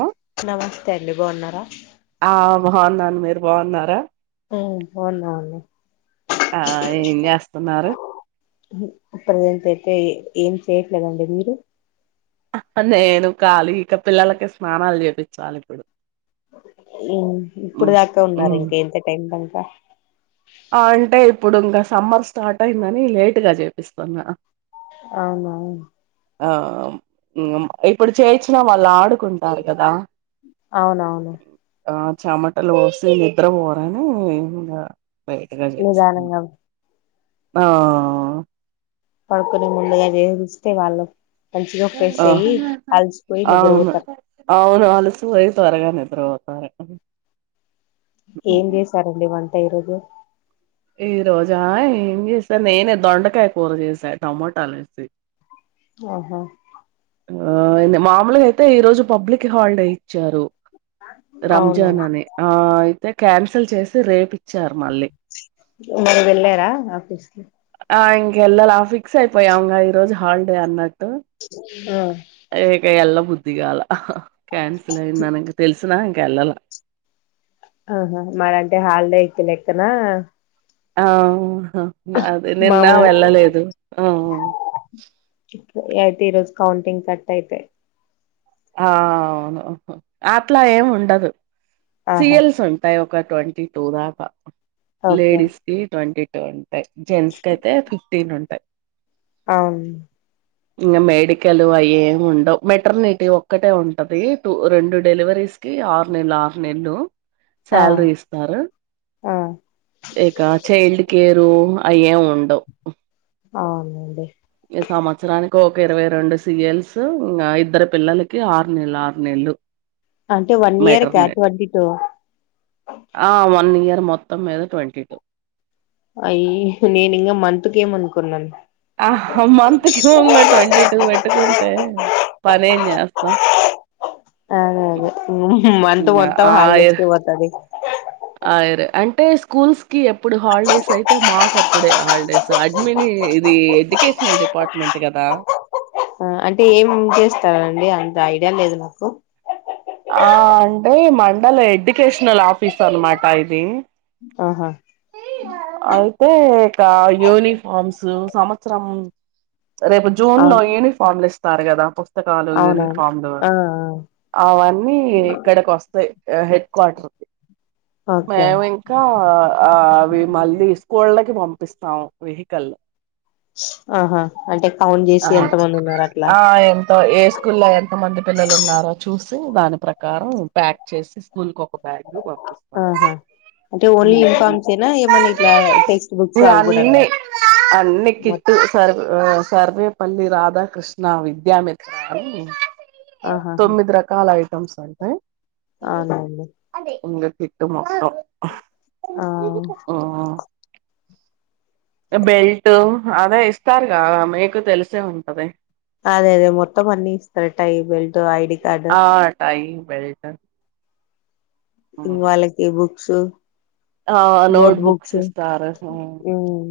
ఆ నమస్తే అండి బాగున్నారా. ఆ బాగున్నాను మీరు బాగున్నారా. ఊ బాగున్నాం అండి. ఆ ఏం చేస్తున్నారు అప్పుడు [unintelligible] ఏం చేయట్లేదండి మీరు నేను ఖాళీ ఇక పిల్లలకే స్నానాలు చేపిచ్చాలి ఇప్పుడు. ఇప్పుడు ఉమ్ దాకా ఉన్నారా ఉమ్ ఇంక ఇంత టైం దాం బా అంటే ఇప్పుడు ఇంకా సమ్మర్ స్టార్ట్ అయిందనీ లేటుగా చేపిస్తున్నా. అవునవును ఆ ఇప్పుడు చేయిచ్చినా వాళ్ళు ఆడుకుంటారు కదా. అవునవును ఆ చెమటలు పోసి నిద్ర పోరనీ ఇంగా. బైటగా చేస్తున్నం నిదానంగా ఆ పడుకుొనే ముందుగా చేస్తే వాళ్ళు మంచిగా ఫ్రెష్ ఆ అయ్య అలిసిపోయి నిద్రపోతాం అలిసిపోయి త్వరగా నిద్ర పోతారు ఏం చేసారండి వంట ట ఈరోజు ఈ రోజా ఏం చేసా నేనే దొండకాయ కూర చేసా టొమోటాలు వేసి ఆహా ఆ మామూలుగా అయితే ఈ రోజు పబ్లిక్ హాలిడే ఇచ్చారు అవును రంజాన్ అని ఆ అయితే కాన్సిల్ చేసి రేపు ఇచ్చారు మళ్ళీ మీరు వెళ్ళారా ఆఫీస్కి ఆ ఇంకెళ్లలా ఫిక్స్ అయిపోయంగా ఈ రోజు హాలిడే అన్నట్టు ఆ అరే కా వెల్ల బుద్ధి ద్దిగాల క్యాన్సిల్ అయిందనీ తెల్సి ఇంకా వెళ్ళాలా ఆహా మరంటే హాలీడే ఇచ్చిన లెక్కన అ అదే నిన్న మామూలు వెళ్ళలేదు ఆ అయితే ఈరోజు కౌంటింగ్ కట్ అయితే ఆ అవును అట్లా ఏం ఉండదు ఆహా సీయల్స్ ఉంటాయి ఒక ట్వంటీ టూ దాక ఓకే లేడీస్ కి ట్వంటీ డోన్ జెంట్స్ కి అయితే ఫిఫ్టీన్ ఉంటయి అవును ఇంకా మెడికల్ అయ్యేమి ఉండవు మెటర్నిటీ ఒక్కటే ఉంటది టూ రెండు డెలివరీస్ కి ఆరు నెల్లు ఆరు నెల్లు ఆ శాలరీ ఇస్తారు ఆ ఇక చైల్డ్ కేరు అయ్యము ఉండవు అవునండి ఈ సంవత్సరానికి ఒక ఇరవై రెండు సీయల్స్ ఇంక ఇద్దరు పిల్లలకి ఆరు నెల్లు ఆరు నెల్లు అంటే వన్ ఇయర్ కటవర్డీతో ఆ వన్ ఇయర్ మొత్తం మీద ట్వంటీ టూ అయీ నేను ఇంకా మంత్ కేమో అనుకున్నాను ఆ మంత్కి ఏమో ట్వంటీ టూ పెట్టుకునీ అ పనేం చేస్తాం అదే అదే మంత్ మొత్తం హాలిడేస్ కి పోతాది అ [unintelligible] అే అంటే స్కూల్స్ కి ఎప్పుడు హాలిడేస్ అయితే మాకు అప్పుడే హాలిడేస్ అడ్మిని ఇది ఎడ్యుకేషనల్ డిపార్ట్మెంట్ కదా అంటే ఏం చేస్తారండి అంత ఐడియా లేదు నాకు ఆ అంటే మండల ఎడ్యుకేషనల్ ఆఫీస్ అన్నమాట ఇది ఆహా అయితే యూనిఫార్మ్స్ సు సంవత్సరం రేపు జూన్ లో అవును యూనిఫామ్లు ఇస్తారు కదా పుస్తకాలు అవునవును యూనిఫామ్లు ఆ అవన్నీ ఇక్కడికి వస్తాయి హెడ్ క్వార్టర్కి ఆ ఓకే మేము ఇంకా ఆ అవి మళ్ళీ స్కూళ్ళకి పంపిస్తాం వెహికల్ ఆహా అంటే కౌంట్ ఆ చేసి ఎంతమంది ఉన్నారు అట్లా ఆ ఎంత ఏ స్కూల్ [unintelligible] ఎంత మంది పిల్లలు ఉన్నారో చూసు దాని ప్రకారం ప్యాక్ చేసి స్కూల్కి ఒక బ్యాగ్ పంపిస్తాం ఆహా అంటే ఓన్లీ యూనిఫామ్సేనా ఏమన్నా ఇట్లా టెక్స్ట్ బుక్స్ అవి కూడానా అన్నీ అన్ని కిట్టు సర్వ్ సర్వేపల్లి రాధాకృష్ణ విద్యా మిత్ర అని తొమ్మిది రకాల ఐటమ్స్ ఆ అవునవు ట్టు మొత్తం ఆ బెల్టు అదె ఇస్తార్గా మె క్ తెలిసే ఉంటది అదే అదే మొత్తం అన్నీ ఇస్తరు టై బెల్ట్ ఐడి కార్డు ఆ టై బెల్ట్ ఇ వాళ్ళకి బుక్ క్సు ఆ నోట్బుక్స్ ఇస్తారు ఉమ్.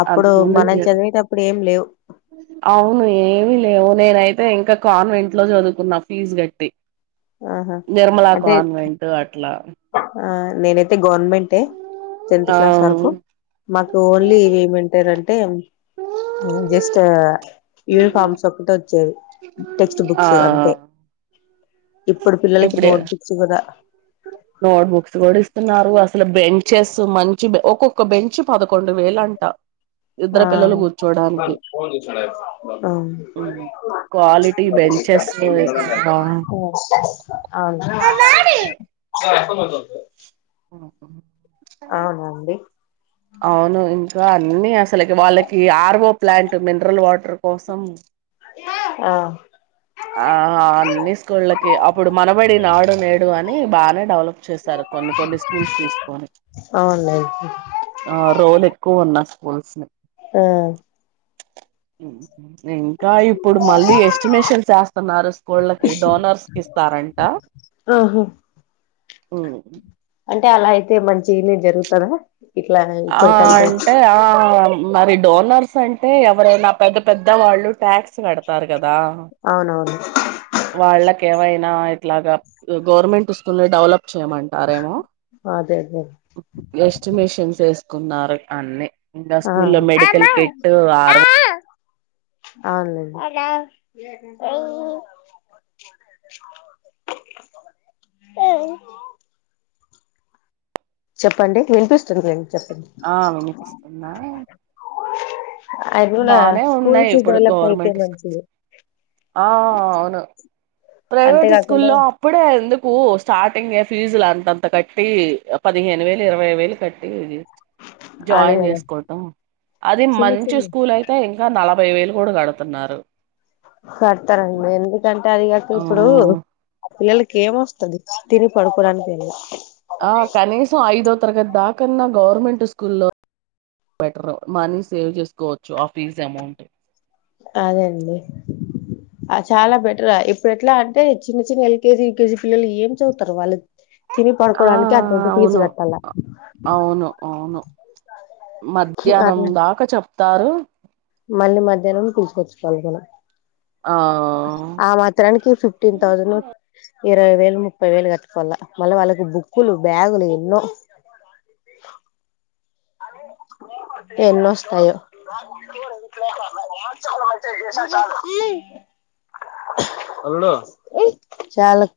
అప్పుడు అంతకు ముందు మనం చదివేటప్పుడు ఏం లేవు అవును ఏమి లేవు నెనైత్ అయితే ఇంకా కాన్వెంట్ లో చదువుకున్న ఫీజ్ గట్టి ఆహా నిర్మలా అంటే కాన్వెంట్ అట్ల నేనైతె గవర్నమెంటే టెన్త్ ఆ క్లాస్ వరకు మాకు ఓన్లీ ఇవి ఏమంటారంటే జస్ట్ యూనిఫార్మ్స్ ఒకటి ఒచ్చేవి టెక్స్ట్ ఆ బుక్స్ అంతె ఇప్పుడు పిల్లలకి నోట్ బుక్స్ కదా నోట్బుక్స్ కూడ ఇస్తున్నారు అసలు బెంచెస్ మంచి ఒక్కొక్క బెంచ్ పదకొండు వేలంట ఆ ఉమ్. క్వాలిటీ అ బెంచెస్ ఇక అవును [unintelligible] అ ఆ అవును అన్ని అసలకి వాళ్ళకి ఆర్వో ప్లాంట్ మినరల్ వాటర్ కోసం అ ఆ అ అన్ని స్కూళ్ళకి అప్పుడు మనబడి నాడు నేడు అని బానే డెవలప్ చేస్తారు కొన్ని కొన్ని స్కూల్స్ తీసుకొని అవునండి ఆ రోల్ ఎక్కువ ఉన్నా స్కూల్స్ ఆ ఉ ఇంకా ఇప్పుడు మళ్ళి ఎస్టిమేషన్ స్తున్నారు స్కూళ్ళకి డోనస్స్తారంట ఆహా ఓ అంటే అలా అయితే మంచినే జరుగుతదా ఇట్లా ఆ ఇప్పటికంటే అంటే ఆ మరి డోనర్స్ అంటే ఎవరైనా పెద్ద పెద్ద వాళ్ళు ట్యాక్స్ కడతారు కదా అవునవును వాళ్ళక ఏవైనా ఇట్లాగా గవర్నమెంట్ వస్తున్న డెవలప్ చేమంటారేమో అదే అదే ఎస్టిమేషన్ వ కున్నారు అన్నిీ ఇంకా ఆ స్కూల్లో లో మెడికల్ కిట్ ఆరువ అవును చెప్పండి వినిపిస్తుంది నడి ఆ వినిపిస్తుందా అది కూడా బానే ఉన్నాయి స్కూల్స్ ఇప్పుడు డెవలప్ అయితే గవర్నమెంట్ స్కూల్స్. మంచిది ఆ అవును ప్రైవేట్ స్కూల్ అంతేకాకుండా అప్పుడే కు స్టార్టింగ్ ఏ ఫీజు లాంతంత కట్టి పదిహేను వేలు ఇరవై వేలు కట్టి ఇది అదే జాయిన్ కదా చేసుకోవటం అది చిన్న మంచి చిన్న స్కూల్ అయితే ఇంకా నలభై బై వేలు కూడా గడుతున్నారు కడ్తరండి ఎందుకంటే అది గట్టి. ఆ ఇప్పుడు. పిల్లలకి ఏమోస్థాది, తిని పడుకోడానికి ఏళ్ళి. ఆ కనీసం ఐదోత్. తర్గత్ దాకన్నా గవర్నమెంట్ స్కూల్లో బెటరూ. మనీ సేవ్ జేస్కోవచ్చు ఆ ఫీజ్ అమౌంట్. అదేండి, ఆ చాలా బెటరా ఇప్. ఇప్పుడు ఎట్లా అంటే, చిన్న చిన్న ఎల్కేజీ, యూకేజీ పిల్లలు ఏం చదువుతార్ వాళ్ళ. [unintelligible] ఆ అవును, కట్టాల అవును అవును మధ్యాహ్నం అట్లా దాకా చెప్. తారు. మళ్ళీ మధ్యాహ్నం తీసుకొచ్చి పల్. [unintelligible] ఆ ఆ మాత్రానికి, ఫిఫ్టీన్ తౌజను. ఇరవై వేలు, ముప్పై వేలు కట్టుకోల్ల. మళ్ళీ వాళ్ళకు బుక్కులు, బ్యాగులు ఎన్నో. ఎన్నోస్తాయో చాలక్.